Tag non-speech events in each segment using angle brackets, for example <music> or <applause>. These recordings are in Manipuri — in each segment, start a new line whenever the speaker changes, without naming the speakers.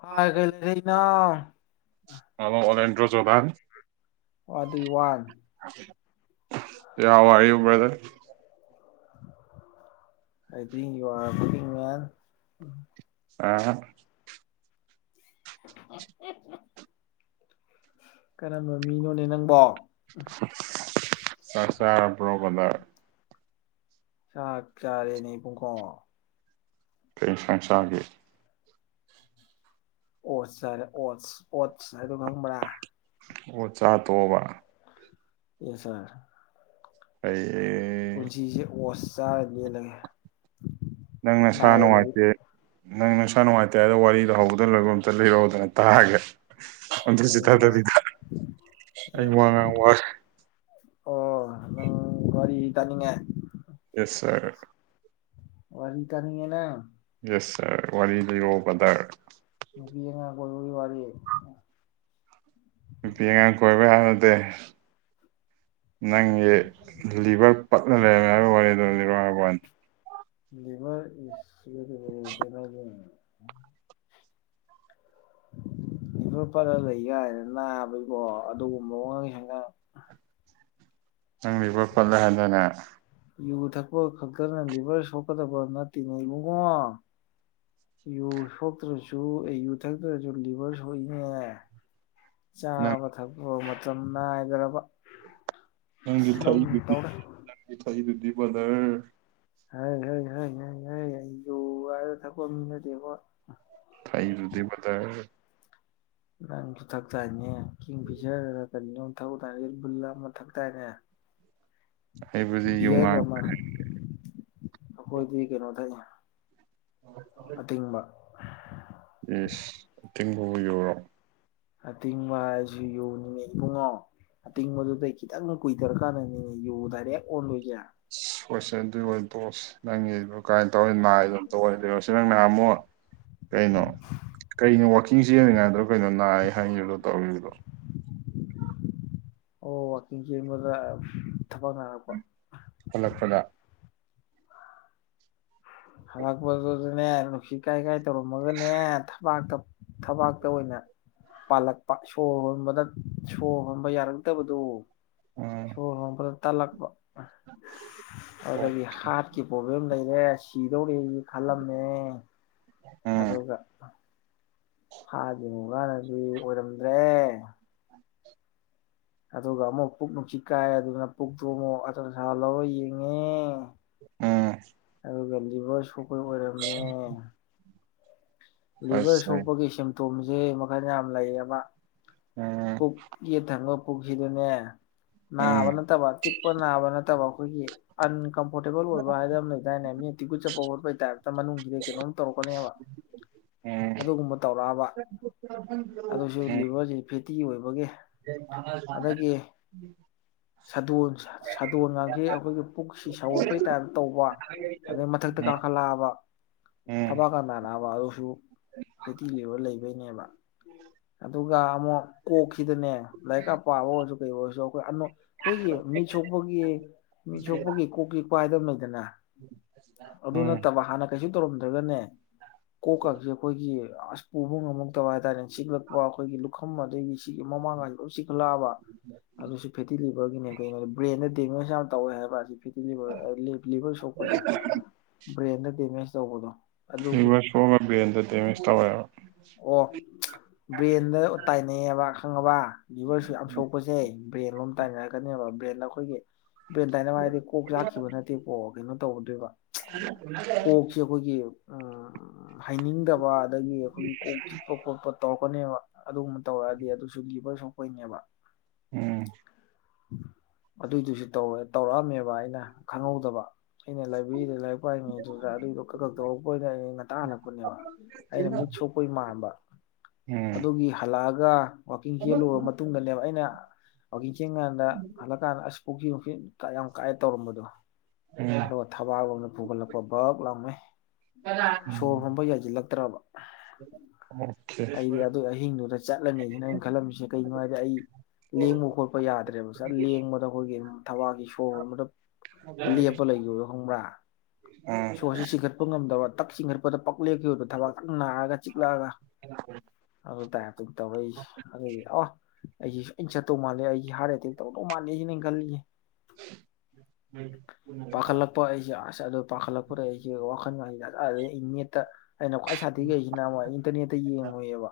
ꯍꯥꯏꯒꯔꯤꯅ
ꯣꯕꯥꯥꯟ
ꯑꯗꯨꯒꯤ ꯋꯥ
ꯑꯋꯥ ꯋꯥꯔꯤꯕꯔꯗ
ꯑꯩꯗꯤ ꯋꯥ ꯄꯨꯉ
ꯑ
ꯀꯔꯝꯕ ꯃꯤꯅꯣꯅꯦ ꯅꯪꯕꯣ
ꯑ ꯆꯥꯄ꯭ꯔꯣꯒꯗ
ꯆꯥꯛ ꯆꯥꯔꯦꯅꯦ ꯄꯨꯡꯈꯣꯣꯡ
ꯀꯩ ꯁꯪꯁꯥꯒꯤ
ꯑꯣꯠꯁꯔꯦ ꯑꯣꯠ ꯑꯣꯠꯁ ꯍꯥꯏꯗꯣ ꯈꯪꯕ꯭ꯔꯥ
ꯑꯣ ꯆꯥ ꯇꯕ
ꯌꯦꯁꯔ
ꯑꯩ
ꯄꯨꯟꯁꯤꯁꯦ ꯑꯣꯁ ꯆꯥꯔ ꯂꯦꯜꯂꯝꯃꯤ
ꯅꯪꯅ ꯁꯥ ꯅꯨꯡꯉꯥꯏꯇꯦ ꯅꯪ ꯅꯨꯡꯁꯥ ꯅꯨꯡꯉꯥꯏꯇꯦꯗ ꯋꯥꯔꯤꯗꯍꯧꯕꯗ ꯂꯣꯏꯕ ꯑꯝꯇ ꯂꯤꯔꯛꯎꯗꯅ ꯇꯥꯑꯒꯦ ꯑꯗꯨꯁꯨ
ꯀꯩꯅꯣ
ꯊꯥꯗꯕꯤꯗ ꯑꯩ
ꯍꯦꯟꯅ
ꯋꯥ ꯉꯥꯡ ꯋꯥꯔꯦ
ꯑꯣ ꯅ ꯋꯥꯔꯤꯔꯤ ꯀꯥꯅꯤꯡꯉ
ꯌꯦꯁ ꯁꯔ
ꯋꯥꯔꯤ ꯇꯅꯤꯡꯦ ꯅ
ꯔ ꯋꯥꯔꯤ ꯂꯩꯌꯣ ꯕꯗꯔ
ꯒꯤ ꯋꯥꯌꯦ
ꯅꯨꯄꯤ ꯑꯉꯥꯡ ꯀꯣꯏꯕ ꯌꯥꯔꯗꯦ ꯅꯪꯒꯤ ꯂꯤꯚꯔ ꯄꯠꯂ ꯂꯩꯔꯝꯃꯦ ꯍꯥꯏꯕ ꯋꯥꯔꯤꯗ ꯂꯤꯔ ꯍꯥꯏꯔꯕꯅꯤ
ꯂꯤꯚꯔ ꯏꯁ ꯁꯤꯁ ꯎꯝ ꯐꯔ ꯂꯩ ꯀꯥꯏꯅ ꯅꯥꯕꯩꯒꯤꯀꯣ ꯑꯗꯨꯒꯨꯝꯕꯑꯣ ꯍꯦꯟꯅ
ꯅꯪꯂꯤꯕꯣꯏ ꯐꯠꯂꯦ ꯍꯥꯏꯟꯗꯅ
ꯌꯨ ꯊꯛꯄ ꯈꯛꯇꯅ ꯂꯤꯚꯔ ꯁꯣꯛꯀꯗꯕ ꯅꯠꯇꯦꯅꯦ ꯏꯕꯨꯡꯉꯣ ꯌꯨ ꯁꯣꯛꯇ꯭ꯔꯁꯨ ꯑꯦ ꯌꯨ ꯊꯛꯇ꯭ꯔꯁꯨ ꯂꯤꯚꯔ ꯁꯣꯛꯏꯅꯦ
ꯅꯪ
ꯆꯥꯕ ꯊꯕ ꯑꯣ ꯃꯇꯝꯅ ꯍꯥꯏꯗ꯭ꯔꯕꯥ
ꯅꯪ ꯊꯕꯪ ꯊꯕ ꯕꯖꯔ
ꯍꯥꯏ ꯍ ꯍꯥꯏ ꯍꯥꯏ ꯍꯥꯏ ꯑꯩ ꯌꯨ ꯍꯥꯏꯔ ꯊꯛꯄ ꯃꯤ ꯅꯠꯇꯦꯀꯣ
ꯊꯥꯏꯁꯨꯗꯤꯤ ꯃꯊꯥꯏ
ꯅꯪꯁꯨ ꯊꯥꯛꯆꯥꯏꯅꯦ ꯐꯤꯁꯔ ꯀꯔꯤꯅꯣ ꯕꯨꯜ ꯑꯃ ꯊꯛ ꯆꯥꯏꯅꯦ
ꯍꯩꯕꯗꯤ
ꯚꯌꯔ
ꯌꯨꯉꯥꯡ
ꯑꯃ ꯑꯩꯈꯣꯏꯗꯤꯩꯅꯣ ꯊꯥꯏ ꯑꯇꯦꯡꯕ
ꯇꯤꯟꯕꯨ ꯌꯨꯔꯣ
ꯑꯇꯤꯡꯕ ꯍꯥꯏꯁꯤ ꯌꯨ ꯅꯤꯅꯦ ꯏ ꯄꯨꯡꯉꯣ ꯑꯇꯤꯡꯕꯗꯨꯗꯩ ꯈꯤꯇꯪ ꯀꯨꯏꯊꯔ ꯀꯥꯟꯗꯅꯤꯅꯦ ꯌꯨ ꯗꯥꯏꯔꯦꯛ ꯑꯣꯟꯗꯣꯏꯒꯦꯔ
ꯍꯣꯏꯁꯦ ꯑꯗꯨꯏ ꯑꯣꯏꯕꯣꯁ ꯅꯪ ꯌꯕ ꯀꯃꯥꯏꯅ ꯇꯧꯔꯤ ꯥꯏ ꯑꯗꯨꯝ ꯇ ꯁꯤ ꯃꯃꯣ ꯀꯩꯅꯣ ꯀꯩꯅꯣ ꯋꯥꯛꯀꯤꯡ ꯁꯤꯖꯤꯟꯅꯜꯂꯤꯉꯥꯏꯗꯣ ꯀꯩꯅꯣ ꯅꯥꯏꯦ ꯍꯥꯏꯅꯤꯗꯣ ꯇꯧꯗꯣ
ꯑꯣ ꯋꯥꯋꯀꯤꯡ ꯌꯦꯡꯕꯗ ꯊꯕꯛ ꯅꯥꯔꯛꯄ
ꯍꯜ ꯐꯅ
ꯍꯜꯂꯛꯄꯗꯨꯗꯅꯦ ꯅꯨꯡꯁꯤ ꯀꯥꯏ ꯀꯥꯏ ꯇꯧꯔꯝꯃꯒꯅꯦ ꯊꯕꯥꯛꯇ ꯊꯕꯥꯛꯇ ꯑꯣꯏꯅ ꯄꯥꯜꯂꯛꯄ ꯁꯣꯔ ꯍꯣꯟꯕꯗ ꯁꯣꯔ ꯍꯣꯟꯕ ꯌꯥꯔ, ꯛꯇꯕꯗꯨ
ꯎꯝ
ꯁꯣꯣꯔ ꯅꯝꯕꯔ ꯇꯜꯂꯛꯄ
ꯑꯣ
ꯑꯗꯨꯗꯒꯤ ꯍꯥꯔꯠꯀꯤ ꯄ꯭ꯔꯣꯕ꯭ꯂꯦꯝ ꯀꯔꯦ ꯆꯗꯣ ꯈꯜꯂꯝꯃꯦ
ꯎꯝ
ꯑꯗꯨꯒ ꯍꯥꯏꯗꯤ ꯃꯒꯥꯅꯗꯤ ꯑꯣꯏꯔꯝꯗ꯭ꯔꯦ ꯑꯗꯨꯒ ꯑꯃꯨꯛ ꯄꯨꯛ ꯅꯨꯡꯁꯤꯠ ꯀꯥꯏ ꯑꯗꯨꯅ ꯄꯨꯛꯇꯨ ꯑꯃꯨꯛ ꯑꯇꯁ ꯂꯧꯔ ꯌꯦꯡꯉꯦ
ꯑꯝ
ꯒꯦꯜꯂꯤꯕ ꯁꯨ ꯑꯈꯣꯏ ꯑꯣꯏꯔꯝꯃꯦ ꯂꯤꯚꯔ
ꯐꯖꯩ
ꯁꯣꯛꯄꯒꯤ ꯁꯦꯝ ꯇꯨꯝꯖꯦ ꯃꯈꯜ ꯌꯥꯝ ꯂꯩꯌꯦꯖ
ꯎꯝ
ꯄꯨꯛ ꯌꯦꯠ ꯊꯪꯕ ꯄꯨꯛꯁꯤꯗꯅꯦ ꯅꯥꯕ
ꯎꯝ
ꯅꯠꯇꯕ ꯆꯤꯛꯄ ꯅꯥꯕ ꯅꯠꯇꯕ ꯑꯩꯈꯣꯏꯒꯤ ꯑꯟ ꯀꯝꯐꯣꯔꯇꯦꯕꯜ ꯑꯣꯏꯕ ꯍꯥꯏꯗꯅ ꯑꯝ ꯂꯩꯗꯥꯏꯅꯦ ꯃꯤ ꯇꯤꯛꯒꯨꯠ ꯆꯠꯄ ꯈꯣꯠꯄꯒꯤ ꯇꯥꯏ꯭ꯞꯇ ꯃꯅꯨꯡꯁꯤꯗꯩ ꯀꯩꯅꯣꯝ ꯇꯧꯔꯛꯀꯅꯦꯕ
ꯎꯝ
ꯑꯗꯨꯒꯨꯝꯕ ꯇꯧꯔꯛꯑꯕ ꯑꯗꯨꯁꯨ
ꯎꯝ
ꯂꯤꯚꯔꯁꯤ ꯐꯦꯇꯤ ꯑꯣꯏꯕꯒꯤ ꯑꯗꯒꯤ ꯁꯥꯗꯣꯟ ꯁꯥꯗꯣꯟ ꯉꯪꯈꯩ ꯑꯩꯈꯣꯏꯒꯤ ꯄꯨꯛꯁꯤ ꯁꯧꯒꯠꯄꯩ ꯇꯥꯏꯞ ꯇꯧꯕ ꯑꯗꯩ ꯃꯊꯛꯇ ꯀꯥꯈꯠꯂꯛꯑꯕ
ꯎꯝ
ꯊꯕꯥꯛꯀꯥ ꯅꯥꯔꯕ ꯑꯗꯨꯁꯨ ꯐꯦꯇꯤ ꯂꯤꯕ ꯂꯩ ꯗꯩꯅꯦꯕ ꯑꯗꯨꯒ ꯑꯃꯨꯛ ꯀꯣꯛꯁꯤꯗꯅꯦ ꯂꯥꯏꯔꯤꯛꯀ ꯄꯥꯕ ꯑꯣꯏꯔꯁꯨ ꯀꯩ ꯑꯣꯏꯔꯁꯨ ꯑꯩꯈꯣꯏ ꯑꯅꯣꯛ ꯑꯩꯈꯣꯏꯒꯤ ꯃꯤꯠ ꯁꯣꯛꯄꯒꯤ ꯃꯤꯠ ꯁꯣꯛꯄꯒꯤ ꯀꯣꯛ ꯆꯤꯛꯄꯥ ꯑꯗꯨꯃꯗꯅ ꯑꯗꯨ
ꯎꯝ
ꯅꯠꯇꯕ ꯍꯥꯟꯅ ꯀꯩꯁꯨ ꯇꯧꯔꯝꯗ꯭ꯔꯒꯅꯦ ꯀꯣꯛ ꯀꯥꯁꯦ ꯑꯩꯈꯣꯏꯒꯤ ꯑꯁ ꯄꯨꯕ ꯉꯝꯃꯛꯇꯕ ꯍꯥꯏꯇꯥꯔꯦ ꯆꯤꯛꯂꯛꯄ ꯑꯩꯈꯣꯏꯒꯤ ꯂꯨꯈꯝ ꯑꯗꯒꯤ ꯁꯤꯒꯤ ꯃꯃꯥꯡ ꯀꯥꯏꯁꯦ ꯂꯣꯏ ꯆꯤꯈꯠꯂꯛꯑꯕ ꯑꯗꯨꯁꯨ ꯐꯦꯇꯤ ꯂꯤꯚꯔꯒꯤꯅꯦ ꯀꯩꯅꯣꯗ ꯕ꯭ꯔꯦꯟꯗ ꯇꯤꯟꯑꯦꯁ ꯌꯥꯝ ꯇꯧꯋꯦ ꯍꯥꯏꯕ ꯑꯁꯤ ꯂꯤꯚꯔ ꯑ ꯂꯤ ꯂꯤꯚꯔ ꯁꯣꯛꯄꯁꯦ ꯕ꯭ꯔꯦꯟꯗ ꯗꯦꯃꯦꯖ ꯇꯧꯕꯗꯣ ꯑꯗꯨꯒꯤ
ꯔꯤꯚꯔꯁ ꯁꯣꯛꯑꯒ ꯕ꯭ꯔꯦꯟꯗ ꯗꯦꯃꯦꯖ ꯇꯧꯋꯦꯕ
ꯑꯣ ꯆ ꯕ꯭ꯔꯦꯟꯗ ꯇꯥꯏ ꯅꯩꯑꯦꯕ ꯈꯪꯉꯕ ꯂꯤꯚꯔꯁꯤ ꯌꯥꯝ ꯁꯣꯛꯄꯁꯦ ꯕ꯭ꯔꯦꯟ ꯂꯣꯝ ꯇꯥꯏꯅꯔꯛꯀꯅꯦꯕ ꯕ꯭ꯔꯦꯟꯗ ꯑꯩꯈꯣꯏꯒꯤ ꯕ꯭ꯔꯦꯟꯇꯥꯏꯅꯕ ꯍꯥꯏꯔꯗꯤ ꯀꯣꯛ ꯆꯥꯛꯈꯤꯕ ꯅꯠꯇꯦꯀꯣ ꯀꯩꯅꯣ ꯇꯧꯒꯗꯣꯏꯕ ꯆ ꯀꯣꯛꯁꯤ ꯑꯩꯈꯣꯏꯒꯤ ꯍꯩꯅꯤꯡꯗꯕ ꯑꯗꯒꯤ ꯑꯩꯈꯣꯏꯒꯤ ꯀꯣꯛ ꯆꯤꯛꯄ ꯈꯣꯠꯄ ꯇꯧꯔꯛꯀꯅꯦꯕ ꯑꯗꯨꯒꯨꯝꯕ ꯇꯧꯔꯛꯑꯗꯤ ꯑꯗꯨꯁꯨ ꯂꯤꯚꯔ ꯁꯣꯛꯄꯩꯅꯦꯕ
ꯎꯝ
ꯑꯗꯨꯏꯗꯨꯁꯨ ꯇꯧꯋꯦ ꯇꯧꯔꯛꯑꯝꯃꯦꯕ ꯑꯩꯅ ꯈꯪꯍꯧꯗꯕ ꯑꯩꯅ ꯂꯥꯏꯕ꯭ꯔꯤꯗ ꯂꯥꯏꯔꯤꯛ ꯄꯥꯏꯉꯩꯗꯨꯗ ꯑꯗꯨꯏꯗꯣ ꯈ ꯈ ꯇꯧꯔꯛꯄ ꯑꯣꯏꯖꯥꯠꯅꯤꯗ ꯑꯩꯅ ꯃꯤꯠ ꯁꯣꯛꯄꯒꯤ ꯃꯥꯟꯕ
ꯎꯝ
ꯑꯗꯨꯒꯤ ꯍꯜꯂꯑꯒ ꯋꯥ ꯋꯥꯛꯀꯤꯡ ꯆꯦꯜꯂꯨꯔꯕ ꯃꯇꯨꯡꯗꯅꯦꯕ ꯑꯩꯅ ꯋꯥꯛꯀꯤꯡ ꯆꯦꯟ ꯀꯥꯟꯗ ꯍꯜꯂꯛꯀꯥꯟꯗ ꯑꯁ <inaudible> ꯌꯥꯝ ꯀꯥꯏꯑꯦ ꯇꯧꯔꯝꯕꯗꯣ
ꯎꯝ
ꯑꯗꯣ ꯊꯕꯥꯒꯨꯝꯅ ꯄꯨꯍꯜꯂꯛꯄ ꯕꯛ ꯂꯥꯎꯃꯦ
ꯀꯅꯥ
ꯍꯣꯏ ꯌꯥꯖꯤꯜꯂꯛꯇ꯭ꯔꯕ
ꯑꯣꯀꯦ
ꯑꯩꯗꯤ ꯑꯗꯨ ꯑꯍꯤꯡꯗꯨꯗ ꯆꯠꯂꯅꯤꯁꯤꯅ ꯑꯩꯅ ꯈꯜꯂꯝꯃꯤꯁꯦ ꯀꯩꯒꯤꯅꯣ ꯍꯥꯏꯗꯤ ꯑꯩ ꯂꯦꯡꯕ ꯈꯣꯠꯄ ꯌꯥꯗ꯭ꯔꯦꯕ ꯁꯠ ꯂꯦꯡꯕꯗ ꯑꯩꯈꯣꯏꯒꯤ ꯊꯋꯥꯒꯤ ꯁꯣꯔ ꯍꯣꯟꯕꯗ ꯂꯦꯞꯄ ꯂꯩꯒꯤꯕꯗꯣ ꯈꯪꯕ꯭ꯔꯥ ꯁꯣꯔꯁꯤ ꯆꯤꯡꯈꯠꯄ ꯉꯝꯗꯕ ꯇꯛ <inaudible> ꯗ ꯄꯛꯂꯦꯞꯈꯤꯕꯗꯣ ꯊꯕꯥꯛ ꯅꯥꯔꯒ ꯆꯤꯛꯂꯛꯑꯒ ꯑꯗꯨ ꯇꯥꯏꯞꯇ ꯇꯧꯔꯛꯏꯁꯦ ꯑꯗꯨꯒꯤ ꯑꯣ ꯑꯩꯖꯤ ꯁꯣꯏꯅ ꯆꯠꯇꯧ ꯃꯥꯜꯂꯦ ꯑꯩꯒꯤ ꯍꯥꯔꯠ ꯑꯦꯇꯦꯛ ꯇꯧꯗꯧ ꯃꯥꯜꯂꯦꯁꯤꯅꯦꯅ ꯑꯩꯅ ꯈꯜꯂꯤꯖꯦ ꯄꯥꯈꯜꯂꯛꯄ ꯍꯥꯏꯁꯤ ꯑꯁ ꯑꯗꯨ ꯄꯈꯜꯂꯛꯄꯗꯩ ꯑꯩꯖꯤ ꯋꯥꯈꯜꯒꯥꯁꯦ ꯀꯥꯏꯗꯒꯤ ꯇ ꯑꯩꯅ ꯈ꯭ꯋꯥꯏ ꯁꯥꯊꯤꯒꯤꯁꯤꯅ ꯑꯃꯨꯛ ꯏꯟꯇꯔꯅꯦꯠꯇ ꯌꯦꯡꯉꯨꯏꯕ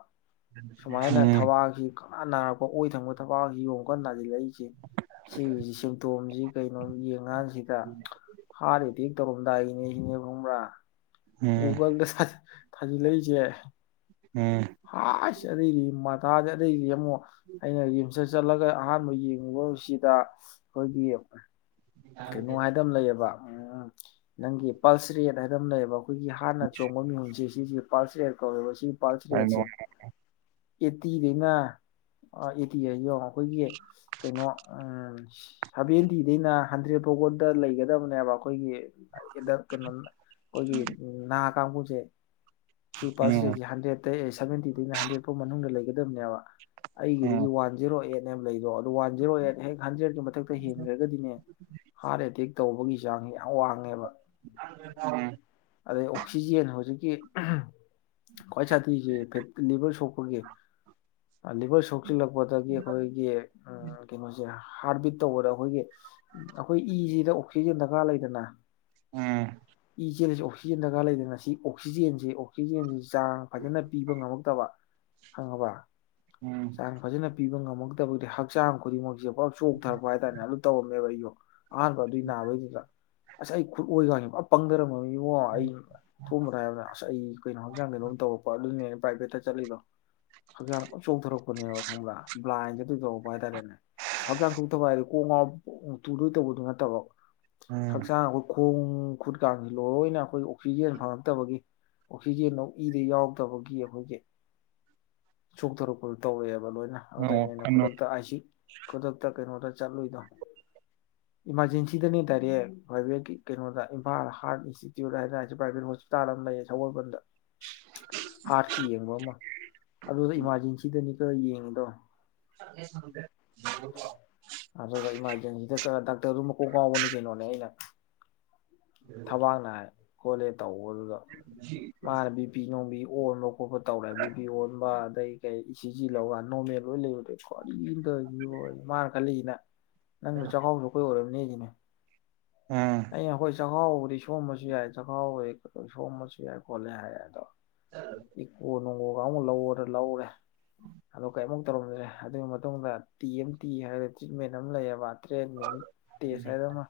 ꯁꯨꯃꯥꯏꯅ ꯊꯕꯥꯛꯁꯤ ꯈꯡꯅꯥ ꯅꯥꯔꯛꯄ ꯑꯣꯏ ꯊꯪꯕꯗ ꯃꯥꯒꯤ ꯌꯦꯡꯀꯥꯟ ꯅꯥꯁꯤꯜꯂꯛꯏꯁꯦ ꯁꯤꯒꯤ ꯁꯤꯝꯇꯣꯝꯁꯤ ꯀꯩꯅꯣ ꯌꯦꯡ ꯀꯥꯟꯁꯤꯗ ꯍꯥꯔꯠ ꯑꯦꯇꯦꯛ ꯇꯧꯔꯝꯗꯥꯏꯅꯤ <unintelligible> ꯒꯨꯒꯜꯗ ꯊꯥꯖꯤꯜꯂꯛꯏꯁꯦ ꯍꯥꯏꯁ ꯑꯩꯗꯤ ꯃꯊꯥꯖꯦ ꯑꯇꯩꯩꯗꯤ ꯑꯃꯨꯛ <unintelligible> ꯆꯠꯂꯒ ꯑꯍꯥꯟꯕ ꯌꯦꯡꯉꯨꯕꯁꯤꯗ ꯑꯩꯈꯣꯏꯒꯤ ꯀꯩꯅꯣ ꯍꯥꯏꯗꯝ ꯂꯩꯌꯦꯕ <unintelligible> ꯅꯪꯒꯤ ꯄꯜꯁ꯭ꯔꯤ <inaudible> <unintelligible> ꯑꯩꯈꯣꯏꯒꯤ ꯍꯥꯔꯠꯅ ꯆꯣꯡꯕ ꯃꯤꯍꯨꯟꯁꯦ ꯁꯤꯖꯨ ꯄꯜꯁꯔꯦ ꯀꯧꯌꯦꯕ ꯁꯤ ꯄꯜꯁ ꯔꯦꯠꯁꯦ
<unintelligible>
ꯑꯦꯠꯇꯤꯗꯩꯅ ꯑꯦꯠꯇꯤ ꯍꯥꯏ ꯌꯦꯡꯉꯣ ꯑꯩꯈꯣꯏꯒꯤ ꯀꯩꯅꯣ ꯁꯚꯦꯟꯇꯤꯗꯩꯅ ꯍꯟꯗ꯭ꯔꯦꯠ ꯐꯥꯎꯕꯗ ꯂꯩꯒꯗꯕꯅꯦꯕ ꯑꯩꯈꯣꯏꯒꯤ ꯀꯩꯅꯣ ꯑꯩꯈꯣꯏꯒꯤ ꯅꯥ ꯀꯥꯡꯕꯨꯨꯖꯦ ꯁꯤ ꯄꯥꯁ ꯔꯦꯠꯁꯤ ꯍꯟꯗ꯭ꯔꯦꯠ ꯑꯇꯩ ꯑꯩ ꯁꯚꯦꯟꯇꯤꯗꯩꯅ ꯍꯟꯗ꯭ꯔꯦꯠ ꯐꯥꯎ ꯃꯅꯨꯡꯗ ꯂꯩꯒꯗꯕꯅꯦꯕ ꯑꯩꯒꯤꯗꯨꯗꯤ ꯋꯥꯟ ꯖꯦꯔꯣ ꯑꯦꯠꯅꯦꯕ ꯂꯩꯗꯣ ꯋꯥꯟ ꯖꯦꯔꯣ ꯑꯦꯠ ꯍꯦꯛ ꯍꯟꯗ꯭ꯔꯦꯠꯀꯤ ꯃꯊꯛꯇ ꯍꯦꯟꯈ꯭ꯔꯒꯗꯤꯅꯦ ꯍꯥꯔꯠ ꯑꯦꯇꯦꯛ ꯇꯧꯕꯒꯤ ꯆꯥꯡꯁꯦ ꯌꯥꯝ ꯋꯥꯡꯉꯦꯕ ꯑꯗꯩ ꯑꯣꯛꯁꯤꯖꯦꯟ ꯍꯧꯖꯤꯛ ꯀꯤ ꯎꯍꯝ ꯈ꯭ꯋꯥꯏ ꯁꯥꯊꯤ ꯍꯨꯒꯦ ꯂꯤꯚꯔ ꯁꯣꯛꯆꯤꯜꯂꯛꯄꯗꯒꯤ ꯑꯩꯈꯣꯏꯒꯤ ꯎꯝ ꯀꯩꯅꯣꯁꯦ ꯍꯥꯔꯠ ꯕꯤꯠ ꯇꯧꯕꯗ ꯑꯩꯈꯣꯏꯒꯤ ꯁꯤ- ꯑꯩꯈꯣꯏ ꯏꯁꯤꯗ ꯑꯣꯛꯁꯤꯖꯦꯟ ꯗꯔꯀꯥꯔ ꯂꯩꯗꯅ
ꯎꯝ
ꯏ ꯆꯦꯜꯂꯤꯁꯦ ꯑꯣꯛꯁꯤꯖꯦꯟ ꯗꯔꯀꯥꯔ ꯂꯩꯗꯅ ꯁꯤ ꯑꯣꯛꯁꯤꯖꯦꯟꯁꯦ ꯑꯣ ꯑꯣꯛꯁꯤꯖꯦꯟꯖꯦ ꯆꯥꯡ ꯐꯖꯅ ꯄꯤꯕ ꯉꯝꯃꯛꯇꯕ ꯈꯪꯉꯕꯥ ꯆꯥꯡ ꯐꯖꯅ ꯄꯤꯕ ꯉꯝ ꯃꯣꯡꯉꯛꯇꯕꯨꯗꯤ ꯍꯛꯆꯥꯡ ꯈꯨꯗꯤꯡꯃꯛꯁꯦ ꯄꯨꯂꯞ ꯆꯣꯛ ꯊꯥꯛꯄ ꯍꯥꯏꯇꯥꯥꯔꯦ ꯑꯗꯨ ꯇꯧꯔꯝꯃꯦꯕ ꯑꯩꯖꯨ ꯑꯍꯥꯟꯕ ꯑꯗꯨꯏ ꯅꯥꯕꯩꯗꯨꯗ ꯑꯁ ꯑꯩ ꯈꯨꯠ ꯑꯣꯏꯒꯥꯁꯦ ꯄꯨꯔꯥ ꯄꯪꯗꯔꯝꯃꯕꯅꯤ ꯏꯉꯣ ꯑꯩ ꯊꯣꯝꯕꯗꯥ ꯍꯥꯏꯕꯗ ꯑꯁ ꯑꯩ ꯀꯩꯅꯣ ꯍꯛꯆꯥꯡ ꯀꯩꯅꯣꯝ ꯇꯧꯔꯛ ꯑꯗꯨꯏꯅꯦ ꯑꯩꯅ ꯄ꯭ꯔꯥꯏꯚꯦꯠꯇ ꯆꯠꯂꯤꯗꯣ ꯍꯛꯆꯥꯡ ꯄꯨꯂꯞ ꯆꯣꯛꯊꯔꯛꯄꯅꯦꯕ ꯈꯪꯕ꯭ꯔꯥ ꯕ꯭ꯂꯥꯏꯟ ꯆꯠꯀꯦ ꯇꯧꯔꯛꯄ ꯍꯥꯏꯇꯥꯔꯦꯅꯦ ꯍꯛꯆꯥꯡ ꯆꯣꯛꯊꯕ ꯍꯥꯏꯗꯤ ꯀꯣꯛ ꯉꯥꯎꯕꯤ ꯎ ꯎꯝ ꯇꯨꯗꯣꯏ ꯇꯧꯕꯗꯨ ꯅꯠꯇꯕ ꯍꯛꯆꯥꯡ ꯑꯩꯈꯣꯏ ꯈꯣꯡ ꯈꯨꯠ ꯀꯥꯡꯁꯤ ꯂꯣꯏꯅ ꯑꯩꯈꯣꯏꯒꯤ ꯑꯣꯛꯁꯤꯖꯦꯟ ꯐꯪꯉꯛꯇꯕꯒꯤ ꯑꯣꯛꯁꯤꯖꯦꯟꯗ ꯏꯗ ꯌꯥꯎ ꯇꯕꯒꯤ ꯑꯩꯈꯣꯏꯒꯤ ꯆꯣꯛꯊꯔꯛꯄꯗꯨ ꯇꯧꯋꯦꯕ ꯄ ꯂꯣꯏꯅ ꯑꯗꯨꯗ ꯑꯩꯅ ꯑꯩꯅ ꯈꯨꯗꯛꯇ ꯐꯥꯏ ꯁꯤ ꯈꯨꯗꯛꯇ ꯀꯩꯅꯣꯗ ꯆꯠꯂꯨꯏꯗꯣ ꯏꯃꯥꯔꯖꯦꯟꯁꯤꯗꯅꯦ ꯗꯥꯏꯔꯦꯛ ꯄ꯭ꯔꯥꯏꯚꯦꯠꯀꯤ ꯀꯩꯅꯣꯗ ꯏꯝꯐꯥꯜ ꯍꯥꯔꯠ ꯏꯟꯁꯇꯤꯇ꯭ꯌꯨꯠ ꯍꯥꯏꯗꯅ ꯑꯁꯤ ꯄ꯭ꯔꯥꯏꯚꯦꯠ ꯍꯣꯁꯄꯤꯇꯥꯜ ꯑꯃ ꯂꯩꯌꯦ ꯁꯒꯣꯜꯕꯟꯗ ꯍꯥꯔꯠꯀꯤ ꯌꯦꯡꯕ ꯑꯃ ꯑꯗꯨꯗ ꯏꯃꯥꯔꯖꯦꯟꯁꯤꯗꯅꯤ ꯀꯛꯑ ꯌꯦꯡꯉꯤꯗꯣ ꯑꯗꯨꯒ ꯏꯃꯥꯔꯖꯦꯟꯁꯤꯗ ꯀꯛꯑ ꯗꯛ ꯇꯔꯗꯨ ꯃꯀꯣꯛ ꯉꯥꯎꯕꯅꯤ ꯀꯩꯅꯣꯅꯦ ꯑꯩꯅ ꯊꯕꯥꯛ ꯅꯥꯏ ꯈꯣꯠꯂꯦ ꯇꯧ ꯋꯥꯜꯗꯨꯗ ꯃꯥꯅ ꯕꯤ ꯊꯣꯡꯕꯤꯖꯤ ꯑꯣꯟꯕ ꯈꯣꯠꯄ ꯇꯧꯔꯦ ꯕꯤ ꯄꯤ ꯑꯣꯟꯕ ꯑꯗꯩ ꯀꯩ ꯏ ꯁꯤ ꯖꯤ ꯂꯧꯕ ꯅꯣꯔꯃꯦꯜ ꯂꯣꯏ ꯂꯩꯕꯗꯣ ꯀꯔꯤꯅꯣ ꯇꯧꯔꯤꯖꯤꯕꯣꯅꯥ ꯃꯥꯅ ꯈꯜꯂꯤꯖꯤꯅ ꯅꯪ ꯗꯨ ꯆꯈꯥꯎ ꯁꯣꯛꯄꯩ ꯑꯣꯏꯔꯝꯅꯤ ꯂꯩꯒꯦꯃꯦ <unintelligible>
ꯎꯝ
ꯆꯛꯈꯥꯎꯕꯨꯗꯤ ꯁꯣꯛꯑꯝꯕꯁꯨ ꯌꯥꯏ ꯆꯛꯈꯥꯎꯕꯨ ꯈꯤꯇꯪ ꯁꯣꯛꯑꯝꯕꯁꯨ ꯌꯥꯏ ꯈꯣꯠꯂꯦ ꯍꯥꯏꯔꯦ ꯑꯗꯣ ꯏ ꯀꯣ ꯅꯣꯡꯒꯨꯒ ꯑꯃꯨꯛ ꯂꯧꯔ ꯂꯧꯔꯦ ꯑꯗꯨ ꯀꯔꯤꯃꯨꯛ ꯇꯧꯔꯝꯗ꯭ꯔꯦ ꯑꯗꯨꯒꯤ ꯃꯇꯨꯡꯗ ꯇꯤ ꯑꯦꯝ ꯇꯤ ꯍꯥꯏꯕ ꯇ꯭ꯔꯤꯠꯃꯦꯟ ꯑꯃ ꯂꯩꯔꯕ ꯇ꯭ꯔꯦꯟꯠ ꯃꯤꯅꯤꯠ ꯇꯦꯖ ꯍꯥꯏꯕ ꯑꯃ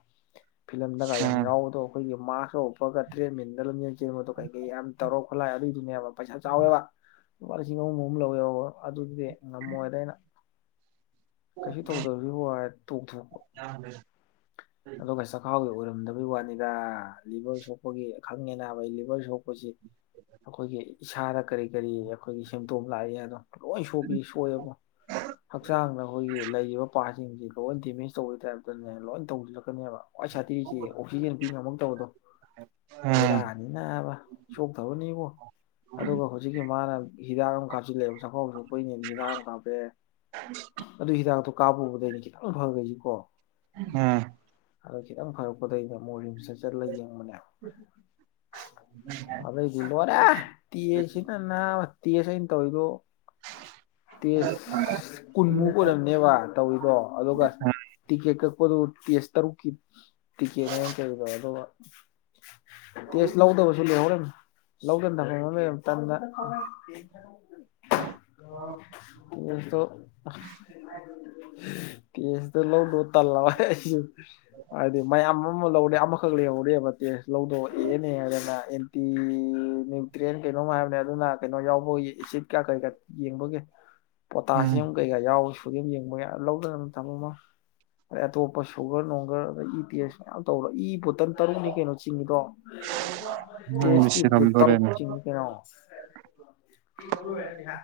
ꯐꯤꯂꯝꯗꯒ ꯌꯥꯝ ꯌꯥꯎꯕꯗꯣ ꯑꯩꯈꯣꯏꯒꯤ ꯃꯥꯛꯁꯀ ꯎꯞꯄꯒ ꯇ꯭ꯔꯦꯠꯃꯤꯟꯗ ꯂꯝꯖꯦꯜ ꯆꯦꯟꯕꯗꯣ ꯀꯩ ꯀꯩ ꯌꯥꯝ ꯈꯨꯠꯂꯥꯏ ꯑꯗꯨꯏꯗꯨꯅꯦꯕ ꯄꯩꯁꯥ ꯆꯥꯎꯋꯦꯕ ꯂꯨꯄꯥ ꯂꯤꯁꯤꯡ ꯑꯍꯨꯝ ꯑꯍꯨꯝ ꯂꯧꯋꯦꯕ ꯑꯗꯨꯗꯤ ꯉꯝꯃꯣꯏꯗ ꯑꯩꯅ ꯀꯩꯁꯨ ꯇꯧꯗꯕꯁꯤꯕꯣ ꯍꯥꯏ ꯇꯧꯊꯣꯛ
ꯅꯥꯜꯂꯦꯍꯦ <unintelligible>
ꯑꯗꯨꯒ ꯆꯈꯥꯎꯒꯤ ꯑꯣꯏꯔꯝ ꯔꯝꯗꯕꯩ ꯋꯥꯅꯤꯗ ꯂꯤꯕꯔ ꯁꯣꯛꯄꯒꯤ ꯈꯪꯉꯦ ꯅꯥꯕ ꯑꯩ ꯂꯤꯚꯔ ꯁꯣꯛꯄꯁꯤ ꯑꯩꯈꯣꯏꯒꯤ ꯏꯁꯥꯗ ꯀꯔꯤ ꯀꯔꯤ ꯑꯩꯈꯣꯏꯒꯤ ꯁꯤꯝꯇꯣꯝ ꯂꯥꯛꯏ ꯑꯗꯣ ꯂꯣꯏ ꯁꯣꯛꯄꯤ ꯁꯣꯛꯑꯦꯕꯣ ꯍꯛꯆꯥꯡꯗ ꯑꯩꯈꯣꯏꯒꯤ ꯂꯩꯔꯤꯕ ꯄꯥꯔꯠ ꯁꯤꯡꯁꯤ ꯂꯣꯏ ꯗꯦꯃꯦꯖ ꯇꯧꯕꯒꯤ ꯇꯥꯏꯞꯇꯅꯦ ꯂꯣꯏ ꯇꯧꯖꯤꯔꯛ ꯀꯅꯦꯕ ꯈ꯭ꯋꯥꯏ ꯁꯥꯊꯤꯔꯤꯁꯤ ꯑꯣꯛꯁꯤꯖꯦꯟ ꯄꯤ ꯉꯝꯃꯛꯇꯕꯗꯣ ꯕꯦꯔꯥꯅꯤ ꯅꯥꯕ ꯆꯣꯛꯊꯕꯅꯤꯕꯣ ꯑꯗꯨꯒ ꯍꯧꯖꯤꯛꯀꯤ ꯃꯥꯅ ꯍꯤꯗꯥꯛ ꯑꯃ ꯀꯥꯞꯆꯤꯜꯂꯦꯕ ꯆꯥꯛꯈꯥꯎ ꯁꯣꯛ ꯑꯩꯈꯣꯏꯅꯦ ꯍꯤꯗꯥꯛ ꯑꯃ ꯀꯥꯞꯄꯦ ꯑꯗꯨ ꯍꯤꯗꯥꯛꯇꯣ ꯀꯥꯞꯄꯨꯕꯗꯩꯅꯤ ꯈꯤꯇꯪ ꯐꯈꯔ꯭ꯤ ꯁꯤ ꯀꯣ
ꯎꯝ
ꯑꯗꯣ ꯈꯤꯇꯪ ꯐꯔꯛꯄꯗꯩ ꯃꯨꯛ ꯑꯃꯨꯛ ꯔꯤꯝꯁꯇ ꯆꯠꯂ ꯌꯦꯡꯕꯅꯦ ꯑꯗꯩꯗꯤ ꯂꯣꯏꯔꯦ ꯇꯦꯁ ꯁꯤꯅ ꯅꯥꯕ ꯇꯦꯁ ꯑꯩꯅ ꯇꯧꯔꯤꯗꯣ ꯇꯦꯁ- ꯀꯨꯟꯃꯨꯛ ꯑꯣꯏꯔꯝꯅꯦꯕ ꯇꯧꯔꯤꯗꯣ ꯑꯗꯨꯒ ꯇꯤꯛꯀꯦꯠ ꯀꯛ ꯄꯗꯨꯕꯨ ꯇꯦꯁ ꯇꯔꯨꯛꯀꯤ ꯇꯤꯀꯦꯠꯅꯦ ꯑꯩꯅ ꯀꯛꯏꯗꯣ ꯑꯗꯨꯒ <unintelligible> ꯇꯦꯁ ꯂꯧꯗꯕꯁꯨ ꯂꯩꯍꯧꯔꯤꯝꯅꯤ ꯂꯧꯗꯟꯗ ꯍꯪꯉ ꯂꯩꯔꯃꯤ ꯇꯟꯗ <unintelligible> ꯇꯣ <unintelligible> ꯀꯦꯁꯇ ꯂꯧꯗꯣ ꯇꯜꯂꯕ <unintelligible> ꯍꯥꯏꯗꯤ ꯃꯌꯥꯝ ꯑꯃ ꯂꯧꯔꯦ ꯑꯝ ꯃꯈꯛ ꯂꯩꯍꯧꯔꯤꯕ ꯇꯦꯁ ꯂꯧꯗꯣ ꯑꯦ ꯑꯦꯟ ꯑꯦ ꯍꯥꯏꯗꯅ ꯑꯦꯟꯇꯤ ꯅ꯭ꯌꯨꯇ꯭ꯔꯦꯟ ꯀꯩꯅꯣꯝ ꯍꯥꯏꯕꯅꯦ ꯑꯗꯨꯅ ꯀꯩꯅꯣ ꯌꯥꯎꯕꯒꯤ ꯑꯦꯁꯤꯠ ꯀꯥ ꯀꯔꯤ ꯀꯥ ꯌꯦꯡꯕꯒꯤ ꯄꯣꯇꯥꯁꯤꯌꯝ ꯀꯩ ꯀꯥ ꯌꯥꯎꯕꯒꯤ ꯄꯛꯌꯦꯡ ꯌꯦꯡꯕꯒꯤ ꯌꯥ ꯂꯧꯗꯅ ꯑꯗꯨꯝ ꯊꯝꯃꯝꯃꯣ ꯑꯗꯩ ꯑꯇꯣꯞꯄ ꯄ ꯁꯨꯒꯔ ꯅꯨꯡꯒꯔ ꯑꯗꯩ ꯏ ꯇꯦꯁ ꯃꯌꯥꯝ ꯇꯧꯔ ꯏ ꯕꯣꯠ ꯇꯟ ꯇꯔꯨꯛꯅꯤ ꯀꯩꯅꯣ ꯆꯤꯡꯉꯤꯗꯣ
ꯅꯪꯗꯤ
ꯇꯦꯁꯇ꯭ꯌꯨꯕ ꯇꯣ ꯇꯔꯨꯛ
ꯁꯤꯔꯝꯗꯣꯔꯦꯅꯦ
ꯆꯤꯡꯉꯤ ꯀꯩꯅꯣ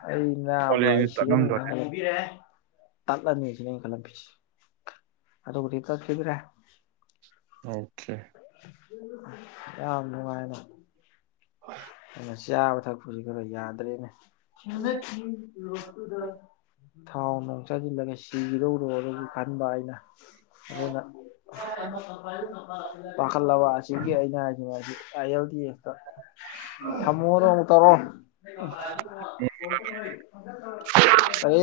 ꯑꯩ ꯅꯥꯕ
ꯑꯣꯂꯦꯅ
ꯑꯩ ꯁꯤꯒꯩꯅꯤ
ꯇꯠꯂꯝꯗꯣꯔꯦ
ꯅꯥꯕ ꯇꯠꯂꯅꯤ ꯁꯤꯅꯤ ꯑꯩꯅ ꯈꯜꯂꯝꯃꯤꯁꯤ ꯑꯗꯨꯕꯨꯗꯤ ꯆꯠꯈꯤꯗ꯭ꯔꯦ
ꯑꯣꯀꯦ
ꯌꯥꯝ ꯅꯨꯡꯉꯥꯏꯅ ꯑꯩ ꯉꯁꯤ ꯆꯥꯕ ꯊꯛꯄꯁꯤ ꯈꯔ ꯌꯥꯗ꯭ꯔꯦꯅꯦ ꯍꯟꯗꯛꯀꯤ ꯏ꯭ꯌꯨꯔꯣꯞꯇꯨꯗ ꯊꯥꯎ ꯅꯣꯡ ꯆꯥꯁꯤꯜꯂꯒ ꯁꯤꯒꯤꯗꯧꯔꯣꯅꯁꯨ ꯈꯟꯕ ꯑꯩꯅ ꯑꯗꯨꯅ ꯄꯥꯈꯠꯂꯕ ꯑꯁꯤꯒꯤ ꯑꯩꯅ ꯍꯥꯏꯁꯤꯅꯤ ꯑꯁꯤ ꯑꯥꯏ ꯑꯦꯜ ꯇꯤ ꯑꯦꯁꯇ ꯊꯝꯃꯣ ꯍꯣꯔꯦꯟ ꯑꯃꯨꯛ ꯇꯧꯔꯛꯑꯣ ꯀꯔꯤ